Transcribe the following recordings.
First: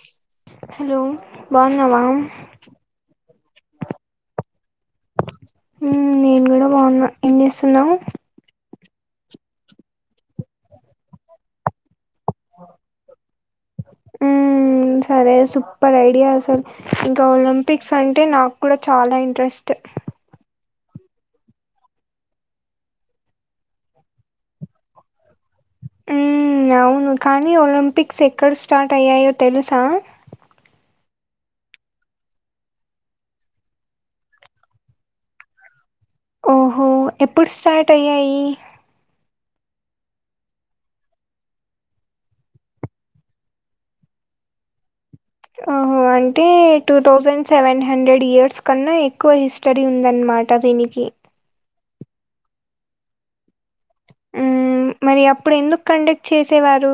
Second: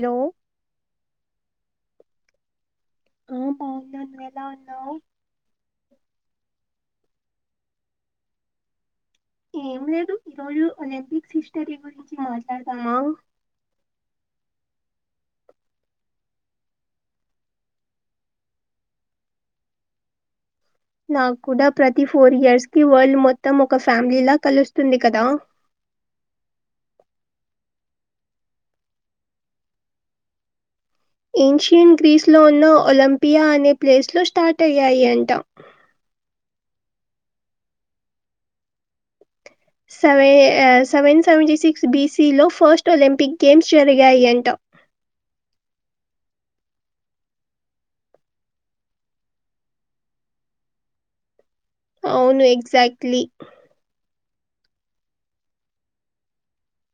Hello hello బాగున్నావా ఆ బాగున్నాను నువ్వెలా ఉన్నావు ఉమ్ నేను కూడా బాగున్నా ఏం చేస్తున్నావు ఏం లేదు ఈరోజు ఒలింపిక్స్ హిస్టారీ గురించి మాట్లాడదామా మ్మ్, సరే సూపర్ ఐడియా అసలు ఇంకా ఒలింపిక్స్ అంటే నాకు కూడా చాలా ఇంట్రెస్ట్ [inaudible] నాకు కూడా ప్రతి ఫోర్ ఇయర్స్ కి వరల్డ్ మొత్తం ఒక ఫ్యామిలీ లా కలుస్తుంది కదా ఊమ్ అవును కానీ ఒలింపిక్స్ ఎక్కడ స్టార్ట్ అయ్యాయో తెలుసా ఏన్షియన్ గ్రీస్లో ఉన్న ఒలింపియా అనే ప్లేస్లో స్టార్ట్ అయ్యాయి అంట ఓహో ఎప్పుడు స్టార్ట్ అయ్యాయి సెవె సెవెన్ సెవెంటీ సిక్స్ బిసి లో ఫస్ట్ ఒలింపిక్ గేమ్స్ జరిగాయి అంట [inaudible] ఓహో అంటే two thousand seven hundred years కన్నా ఎక్కువ హిస్టరీ ఉందన్నమా టా దీనికి అవును ఎక్జాక్ట్లీ మ్ మరి అప్పుడు ఎందుకు కండక్ట్ చేసేవారు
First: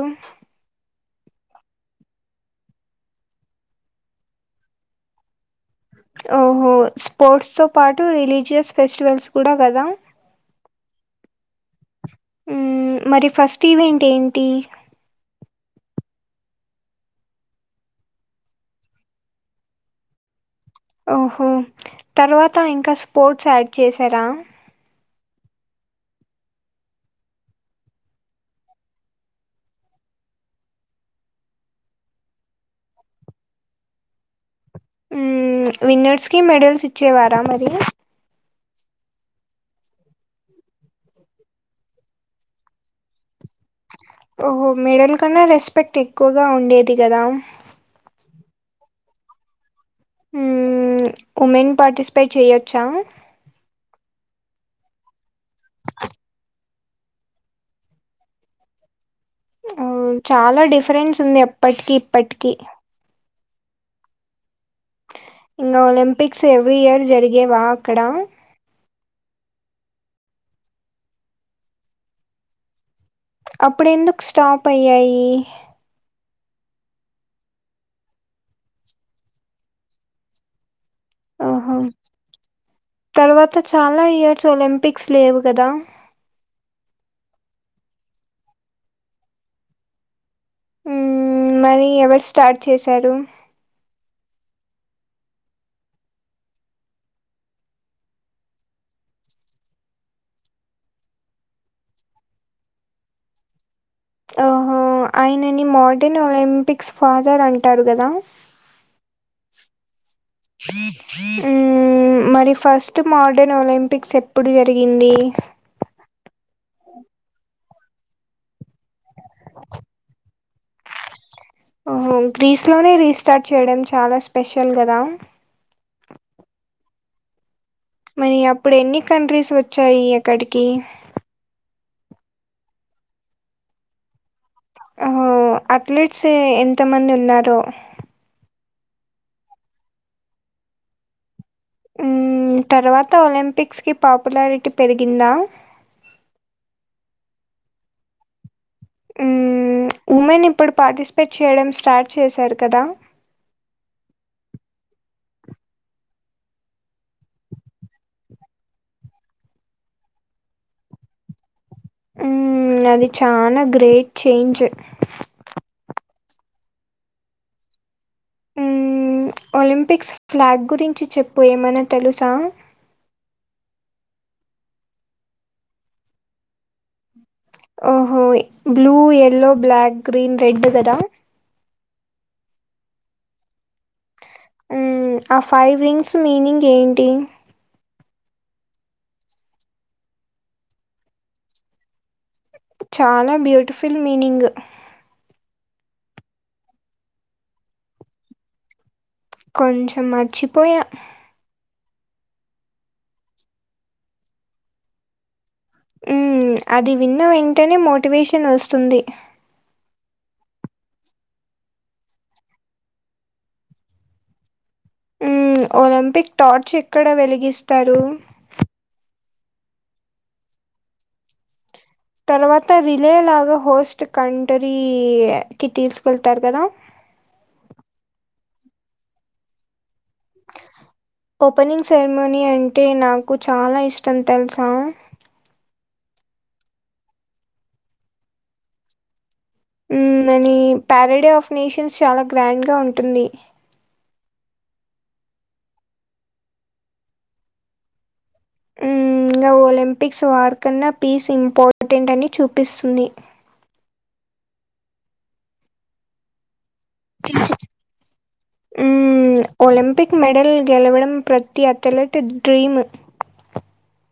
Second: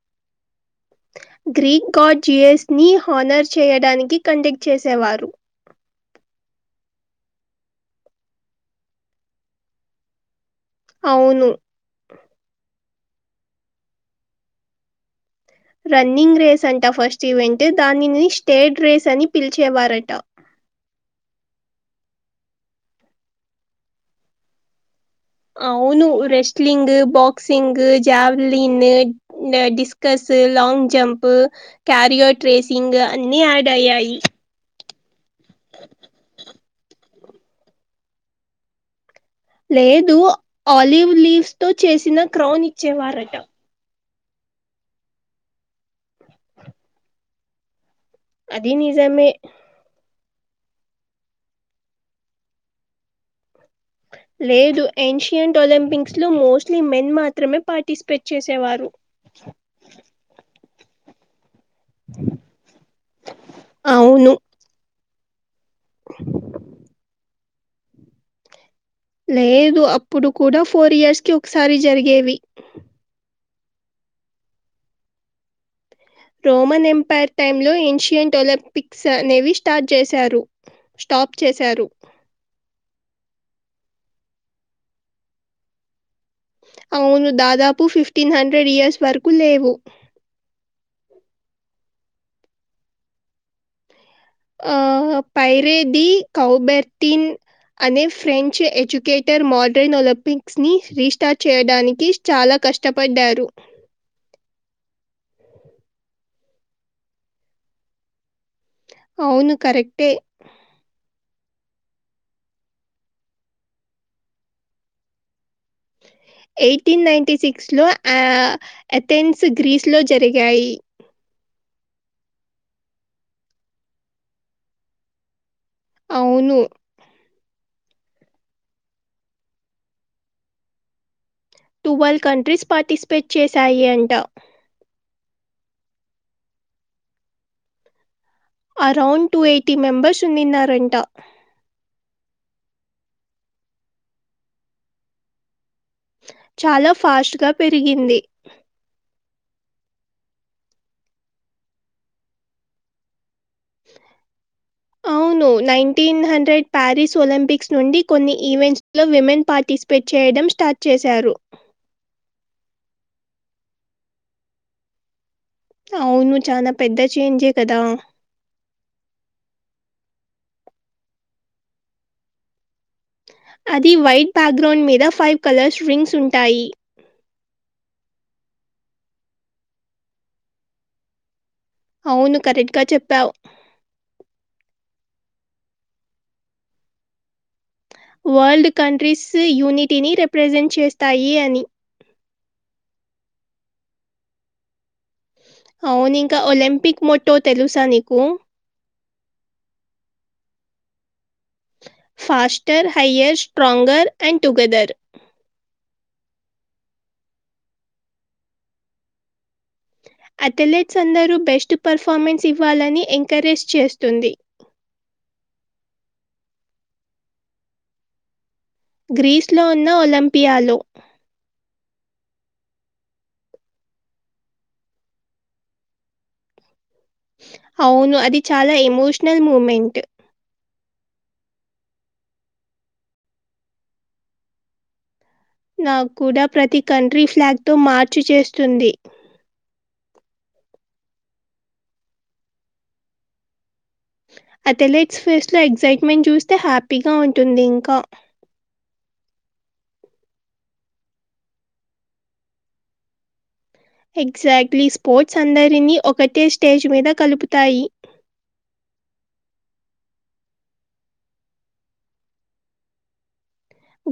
గ్రీక్ గాడ్జీఎస్ ని హానర్ చేయడానికి కండక్ట్ చేసేవారు ఓహో స్పోర్ట్స్ తో పాటు రిలీజియస్ ఫెస్టివల్స్ కూడా కదా అవును మ్ మరి ఫస్ట్ ఈవెంట్ ఏంటి రన్నింగ్ రేస్ అంట ఫస్ట్ ఈవెంట్ దానిని స్టేడ్ రేస్ అని పిలిచేవారట ఓహో తర్వాత ఇంకా స్పోర్ట్స్ యాడ్ చేసారా అవును రెస్ట్లింగ్ బాక్సింగ్ జావ్లిన్ నే డిస్కస్ లాంగ్ జంప్ క్యారియో ట్రేసింగ్ అన్ని యాడ్ అయ్యాయి మ్ విన్నర్స్ కి మెడల్స్ ఇచ్చేవారా మరి లేదు ఆలివ్ లీవ్స్ తో చేసిన క్రౌన్ ఇచ్చేవారట ఓహో మెడల్ కన్నా రెస్పెక్ట్ ఎక్కువగా ఉండేది కదా అదీ నిజమే మ్ ఉమెన్ పార్టిసిపేట్ చేయొచ్చా లేదు ఏన్షియంట్ ఒలింపిక్స్ లో మోస్ట్లీ మెన్ మాత్రమే పార్టిసిపేట్ చేసేవారు ఓహ్! చాలా డిఫరెన్స్ ఉంది అప్పటికిీ ఇప్పటికీ అవును ఒలింపిక్స్ ఎవ్రీ ఇయర్ జరిగేవా అక్కడ లేదు అప్పుడు కూడా ఫోర్ ఇయర్స్ కి ఒకసారి జరిగేవి అప్పుడు ఎందుకు స్టాప్ అయ్యాయి రోమన్ ఎంపైర్ టైమ్ లో ఏన్షియంట్ ఒలింపిక్స్ అనేవి స్టార్ట్ చేశారు స్టాప్ ఓహో! చేశారు తర్వాత చాలా ఇయర్స్ ఒలింపిక్స్ లేవు కదా అవును దాదాపు ఫిఫ్టీన్ హండ్రెడ్ ఇయర్స్ వరకు లేవు మ్ మరీ ఎవరు స్టార్ట్ చేశారు మ్ పైరేది కౌబెర్తన్ అనే ఫ్రెంచ్ ఎడ్యుకేటర్ మోడ్రైన్ ఒలింపిక్స్ ని రీస్టార్ట్ చేయడానికి చాలా కష్టపడ్డారు ఓహో ఆయనని మోడర్న్ ఒలింపిక్స్ ఫాదర్ అంటారు కదా అవును కరెక్టే మ్ మరి ఫస్ట్ మోడర్న్ ఒలింపిక్స్ ఎప్పుడు జరిగింది ఎయిటీన్ నైన్టీ సిక్స్ లో ఆ అథెన్స్ గ్రీస్ లో జరిగి ఎయి ఓహో గ్రీస్ లోనే రీస్టార్ట్ చేయడం చాలా స్పెషల్ కదా అవును మరి అప్పుడు ఎన్ని కంట్రీస్ వచ్చాయి అక్కడికి టువెల్వ్ కంట్రీస్ పార్టిసిపేట్ చేశాయి అంట ఆ అథ్లెట్స్ ఎంత మంది ఉన్నారో అరౌండ్ టూ ఎయిటీ మెంబర్స్ ఉన్నిన్నారంట మ్ తర్వాత ఒలింపిక్స్ కి పాపులారిటీ పెరిగిందా చాలా ఫాస్ట్ గా పెరిగింది ఉమెన్ ఇప్పుడు పార్టిసిపేట్ చేయడం స్టార్ట్ చేశారు కదా ను నైన్టీన్ హండ్రెడ్ ప్యారిస్ ఒలింపిక్స్ నుండి కొన్ని ఈవెంట్స్ లో విమెన్ పార్టిసిపేట్ చేయడి డం స్టార్ట్ చేశారు ఉ అది చానా గ్రేట్ చేంజ్ అవును చాలా పెద్ద చేంజే కదా ఉ ఒలింపిక్స్ ఫ్లాగ్ గురించి చెప్పు ఏమన్నా తెలుసా. అది వైట్ బ్యాక్గ్రౌండ్ మీద ఫైవ్ కలర్స్ రింగ్స్ ఉంటాయి. ఓహో blue yellow black green red కదా అవును కరెక్ట్గా చెప్పావు ఉ ఆ ఫైవ్ రింగ్స్ మీనింగ్ ఏంటి వరల్డ్ కంట్రీస్ యూనిటీని రిప్రజెంట్ చేస్తాయి అని చాలా బ్యూటిఫుల్ మీనింగ్ అవును ఇంకా ఒలింపిక్ మొటో తెలుసా నీకు కొంచం మరిచిపోయా faster higher stronger and together ఉ అది విన్న వెంటనే మోటివేషన్ వస్తుంది అథ్లెట్స్ అందరూ బెస్ట్ పర్ఫార్మెన్స్ ఇవ్వాలని ఎంకరేజ్ చేస్తుంది. ఉ ఒలింపిక్ టార్చ్ ఎక్కడ వెలిగిస్తారు గ్రీస్లో ఉన్న ఒలింపియాలో తర్వాత రిలే లాగా హోస్ట్ కంట్రీకి తీసుకెళ్తారు కదా. అవును అది చాలా ఎమోషనల్ మూమెంట్ ఓపెనింగ్ సెరమనీ అంటే నాకు చాలా ఇష్టం తెలుసా. నాకు కూడా ప్రతి కంట్రీ ఫ్లాగ్తో మార్చ్ చేస్తుంది ఉమ్ అని ప్యారడే ఆఫ్ నేషన్స్ చాలా గ్రాండ్గా ఉంటుంది. అథ్లెట్స్ ఫేస్ట్లో ఎగ్సైట్మెంట్ చూస్తే హ్యాపీగా ఉంటుంది ఇంకా. ఉ ఇంగా ఒలింపిక్స్ వార్ కన్నా పీస్ ఇంపార్టెంట్ అని చూపిస్తుంది. ఎగ్జాక్ట్లీ స్పోర్ట్స్ అందరినీ ఒకటే స్టేజ్ మీద కలుపుతాయి హ్మ్. ఒలింపిక్ మెడల్ గెలవడం ప్రతి అథ్లెట్ డ్రీము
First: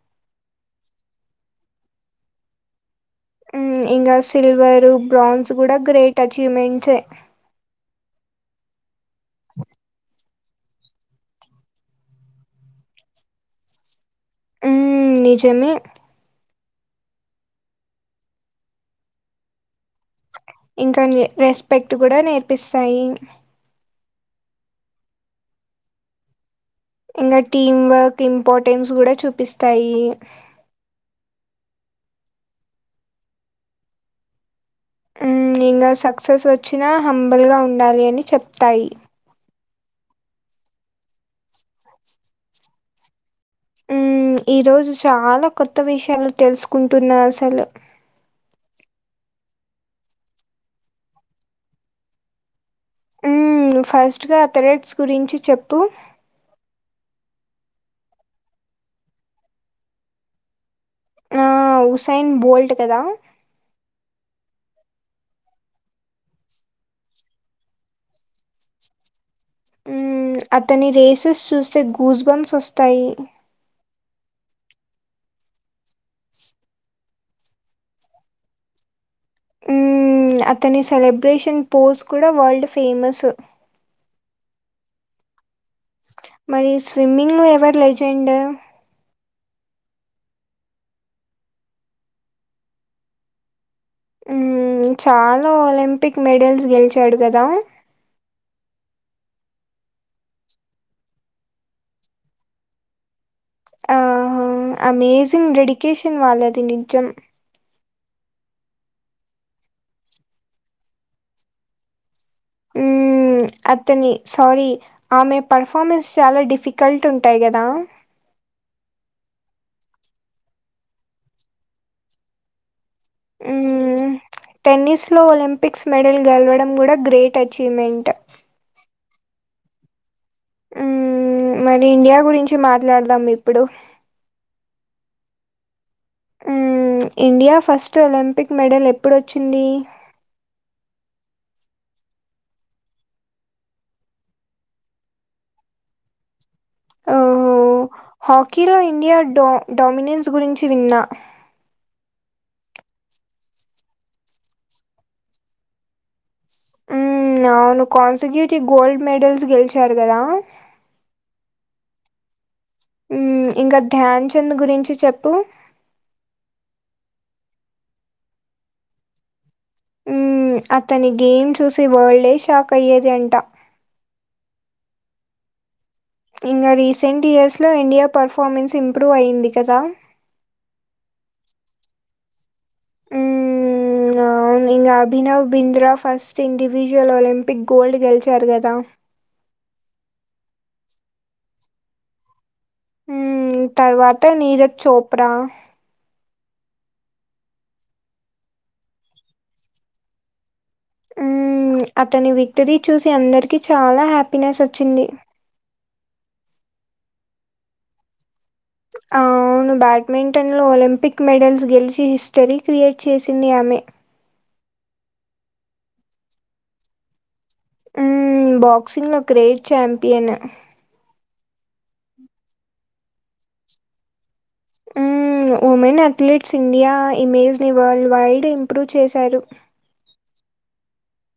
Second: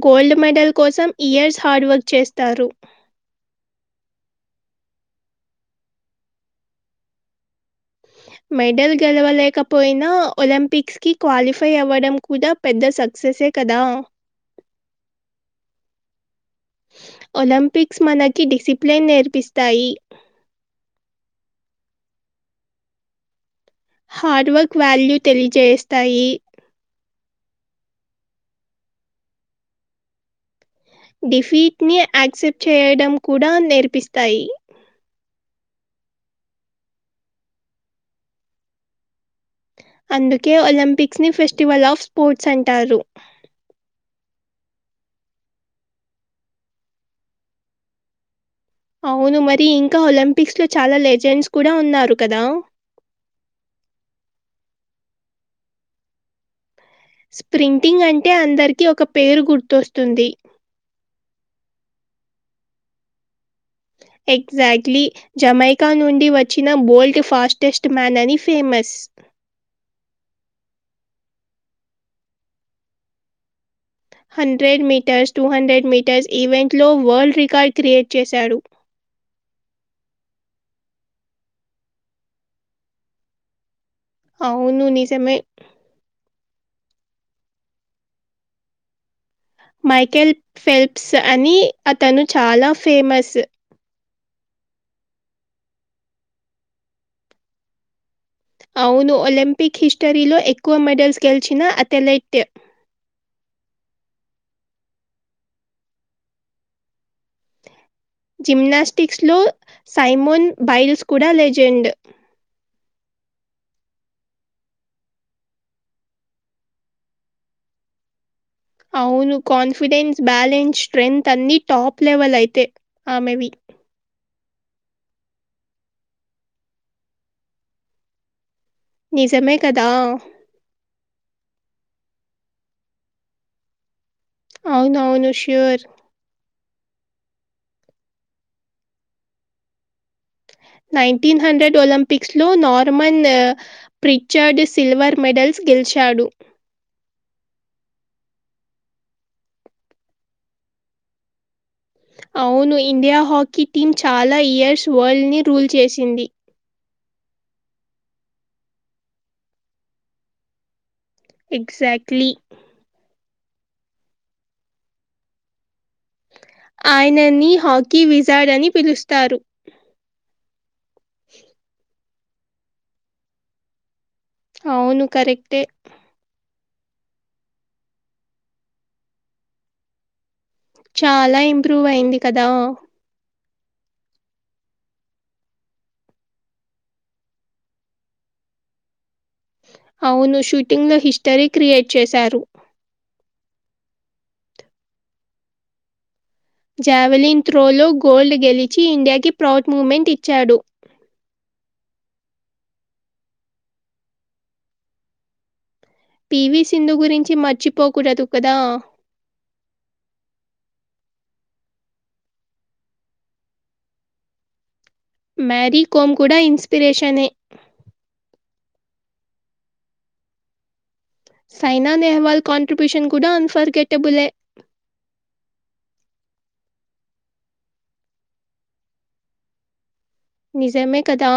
గోల్డ్ మెడల్ కోసం ఇయర్స్ హార్డ్ వర్క్ చేస్తారు. ఉమ్ ఇంకా సిల్వరు బ్రాంజ్ కూడా గ్రేట్ అచీవ్మెంట్సే. [inaudible] మెడల్ గెలవలేకపోయినా ఒలింపిక్స్కి క్వాలిఫై అవ్వడం కూడా పెద్ద సక్సెసె. కదా ఉ నిజమే ఒలింపిక్స్ మనకి డిసిప్లిన్ నేర్పిస్తాయి ఇంకా రెస్పెక్ట్ కూడా నేర్పిస్తాయి హార్డ్ వర్క్ వాల్యూ తెలియజేస్తాయి ఇంకా టీం వర్క్ ఇంపార్టెన్స్ కూడా చూపిస్తాయి డిఫీట్ని యాక్సెప్ట్ చేయడం కూడా నేర్పిస్తాయి. ఇంకా సక్సెస్ వచ్చినా హంబుల్గా ఉండాలి అని చెప్తాయి. అందుకే ఒలింపిక్స్ ని ఫెస్టివల్ ఆఫ్ స్పోర్ట్స్ అంటారు. ఉ ఈ రోజు చాలా కొత్త విషయాలు తెలుసుకుంటున్నా అసలు. అవును మరి ఇంకా ఒలింపిక్స్లో చాలా లెజెండ్స్ కూడా ఉన్నారు కదా. ఉ ఫస్ట్ గా అథలెట్స్ గురించి చెప్పు స్ప్రింటింగ్ అంటే అందరికి ఒక పేరు గుర్తొస్తుంది. ఆ హుసైన్ బోల్ట్ కదా ఎగ్జాక్ట్లీ జమైకా నుండి వచ్చిన బోల్ట్ ఫాస్టెస్ట్ మ్యాన్ అని ఫేమస్ ఉమ్ అతని రేసెస్ చూస్తే గూస్ బంస్ వస్తాయి hundred metres two hundred metres event లో వరల్డ్ రికార్డు క్రియేట్ చేశాడు ఉమ్ అతని సెలబ్రేషన్ పోజ్ కూడా వరల్డ్ ఫేమస్ అవును ని సజమే మరి స్విమ్మింగ్లో ఎవరు లేజెండు మైకేల్ ఫెల్ప్స్ అని అతను చాలా ఫేమస్ ఉమ్ చాలా ఒలింపిక్ మెడల్స్ గెలిచాడు కదా అవును ఒలింపిక్ హిస్టరీలో ఎక్కువ మెడల్స్ గెలిచిన అథ్లెట్ ఆ అమేజింగ్ డెడికేషన్ వాళ్ళది నిజం జిమ్నాస్టిక్స్ లో సైమోన్ బైల్స్ కూడా లెజెండ్ ఉమ్ అతని సారీ ఆమె పర్ఫార్మెన్స్ చాలా డిఫికల్ట్ ఉంటయి కదా అవును కాన్ఫిడెన్స్ బ్యాలెన్స్ స్ట్రెంత్ అన్ని టాప్ లెవెల్ అంతే ఆమెవి టెన్నిస్ లో ఒలింపిక్స్ మెడల్ గెలవడం కూడా గ్రేట్ అచీవ్మెంట్ నిజమే కదా ఉమ్ మరి ఇండియా గురించి మాట్లాడదాం ఇప్పుడు అవునవును sure um India first Olympic medal ఎప్పుడోచ్చింది నైన్టీన్ హండ్రెడ్ ఒలింపిక్స్ లో నార్మన్ ప్రిచర్డ్ సిల్వర్ మెడల్స్ గెలిచాడు ఆహ హాకీలో ఇండియాడ డోమినెన్స్ గురించి విన్నా అవును ఇండియా హాకీ టీం చాలా ఇయర్స్ వల్డ్ని రూల్ చేసింది ఉమ్ అవును కాన్సక్యూటివ్ గోల్డ్ మెడల్స్ గెలిచారు కదా ఎక్జాక్ట్లీ ఉమ్ ఇంకా ధ్యాన్చంద్ గురించి చెప్పు ఆయనని హాకీ విజాడ్ అని పిలుస్తారు ఉమ్ అతని గేమ్ చూసి వరల్డే షాక్ అయ్యేది అంట అవును కరెక్టే ఇంకా రీసెంట్ ఇయర్స్లో ఇండియా పర్ఫార్మెన్స్ ఇంప్రూవ్ అయ్యింది కదా చాలా ఇంప్రూవ్ అయింది కదా ఉమ్ అవున్ ఇంకా Abhinav Bindra first individual Olympic gold గెలిచారు కదా అవును షూటింగ్ లో హిస్టరీ క్రియేట్ చేశారు ఉ తర్వాత నీరజ్ చోప్రా జావెలిన్ థ్రోలో గోల్డ్ గెలిచి ఇండియాకి ప్రౌడ్ మూ్మెంట్ ఇచ్చాడు ఉమ్ అతని విక్టరీ చూసి అందరికి చాలా హ్యాపీనెస్ వచ్చింది పివి సింధు గురించి మర్చిపోకూడదు కదా! అవును బ్యాడ్మింటన్లో ఒలిం పిక్ మెడల్స్ గెలిచి హిస్టరీ క్రియేట్ చేసింది ఆమె మ్యారీ కోమ్ కూడా ఇన్స్పిరేషనే బాక్సింగ్ లో great champion. Saina Nehwal contribution కూడా అన్ఫర్గెటబులే. ఆ ఉమెన్ అథ్లెట్స్ ఇండియా ఇమేజ్ ని వరల్డ్ వైడ్ ఇంప్రూవ్ చేసారు. నిజమే కదా.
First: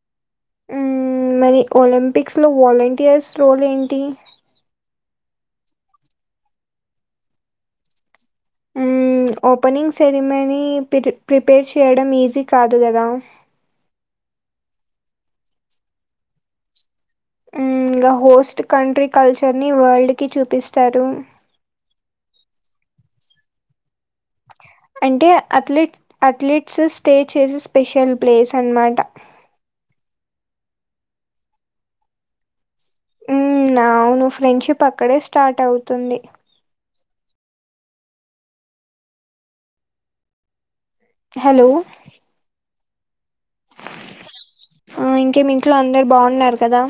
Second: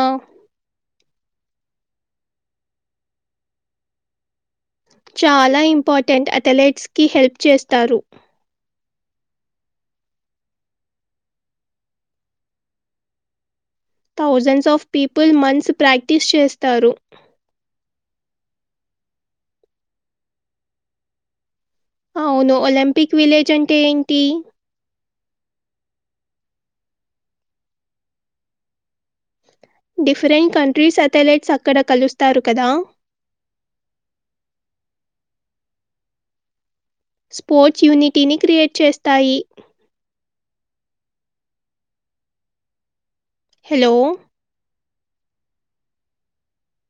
మరి ఒలింపిక్స్ లో వాలంటీయర్స్ రోల్ ఏంటి? చాలా ఇంపార్టెంట్ అథ్లెట్స్ కి హెల్ప్ చేస్తారు. హ్ ఓపెనింగ్ సెరిమనీ ప్రి ప్రిపేర్ చేయడం ఈజీ కాదు కదా. Thousands of people months practice చేస్తారు. ఇంగా హోస్ట్ కంట్రీ కల్చర్ ని వరల్డ్ కి చూపిస్తరు. అవును ఒలంపిక్ విలేజ్ అంటే ఏంటి? అంటే అథ్లెట్ అథ్లెట్స్ స్టే చేసే స్పెషల్ ప్లేస్ అనమాట. డిఫరెంట్ కంట్రీస్ అథలేట్స్ అక్కడ కలుస్తారు కదా. ఉ అవును ఫ్రెండ్షిప్ అక్కడే స్టార్ట్ అవుతుంది. స్పోర్ట్స్ యూనిటీని క్రియేట్ చేస్తాయి. హలో హలో ఆ ఇంకేమి ఇంట్లో అందరు బావున్నారు కదా.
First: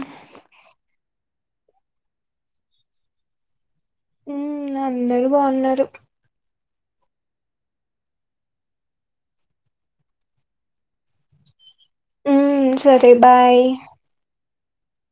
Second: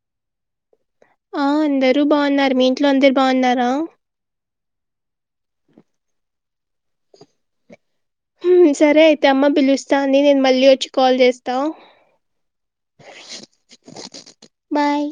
ఆ అందరు బావున్నారు. మీ ఇంట్లో అందరు బావున్నారా? ఉ అందరూ బావున్నరు. సరే అయితే అమ్మ పిలుస్తాంది, నేను మళ్ళీ వచ్చి కాల్ చేస్తా. ఉమ్, సరే బాయ్ బాయ్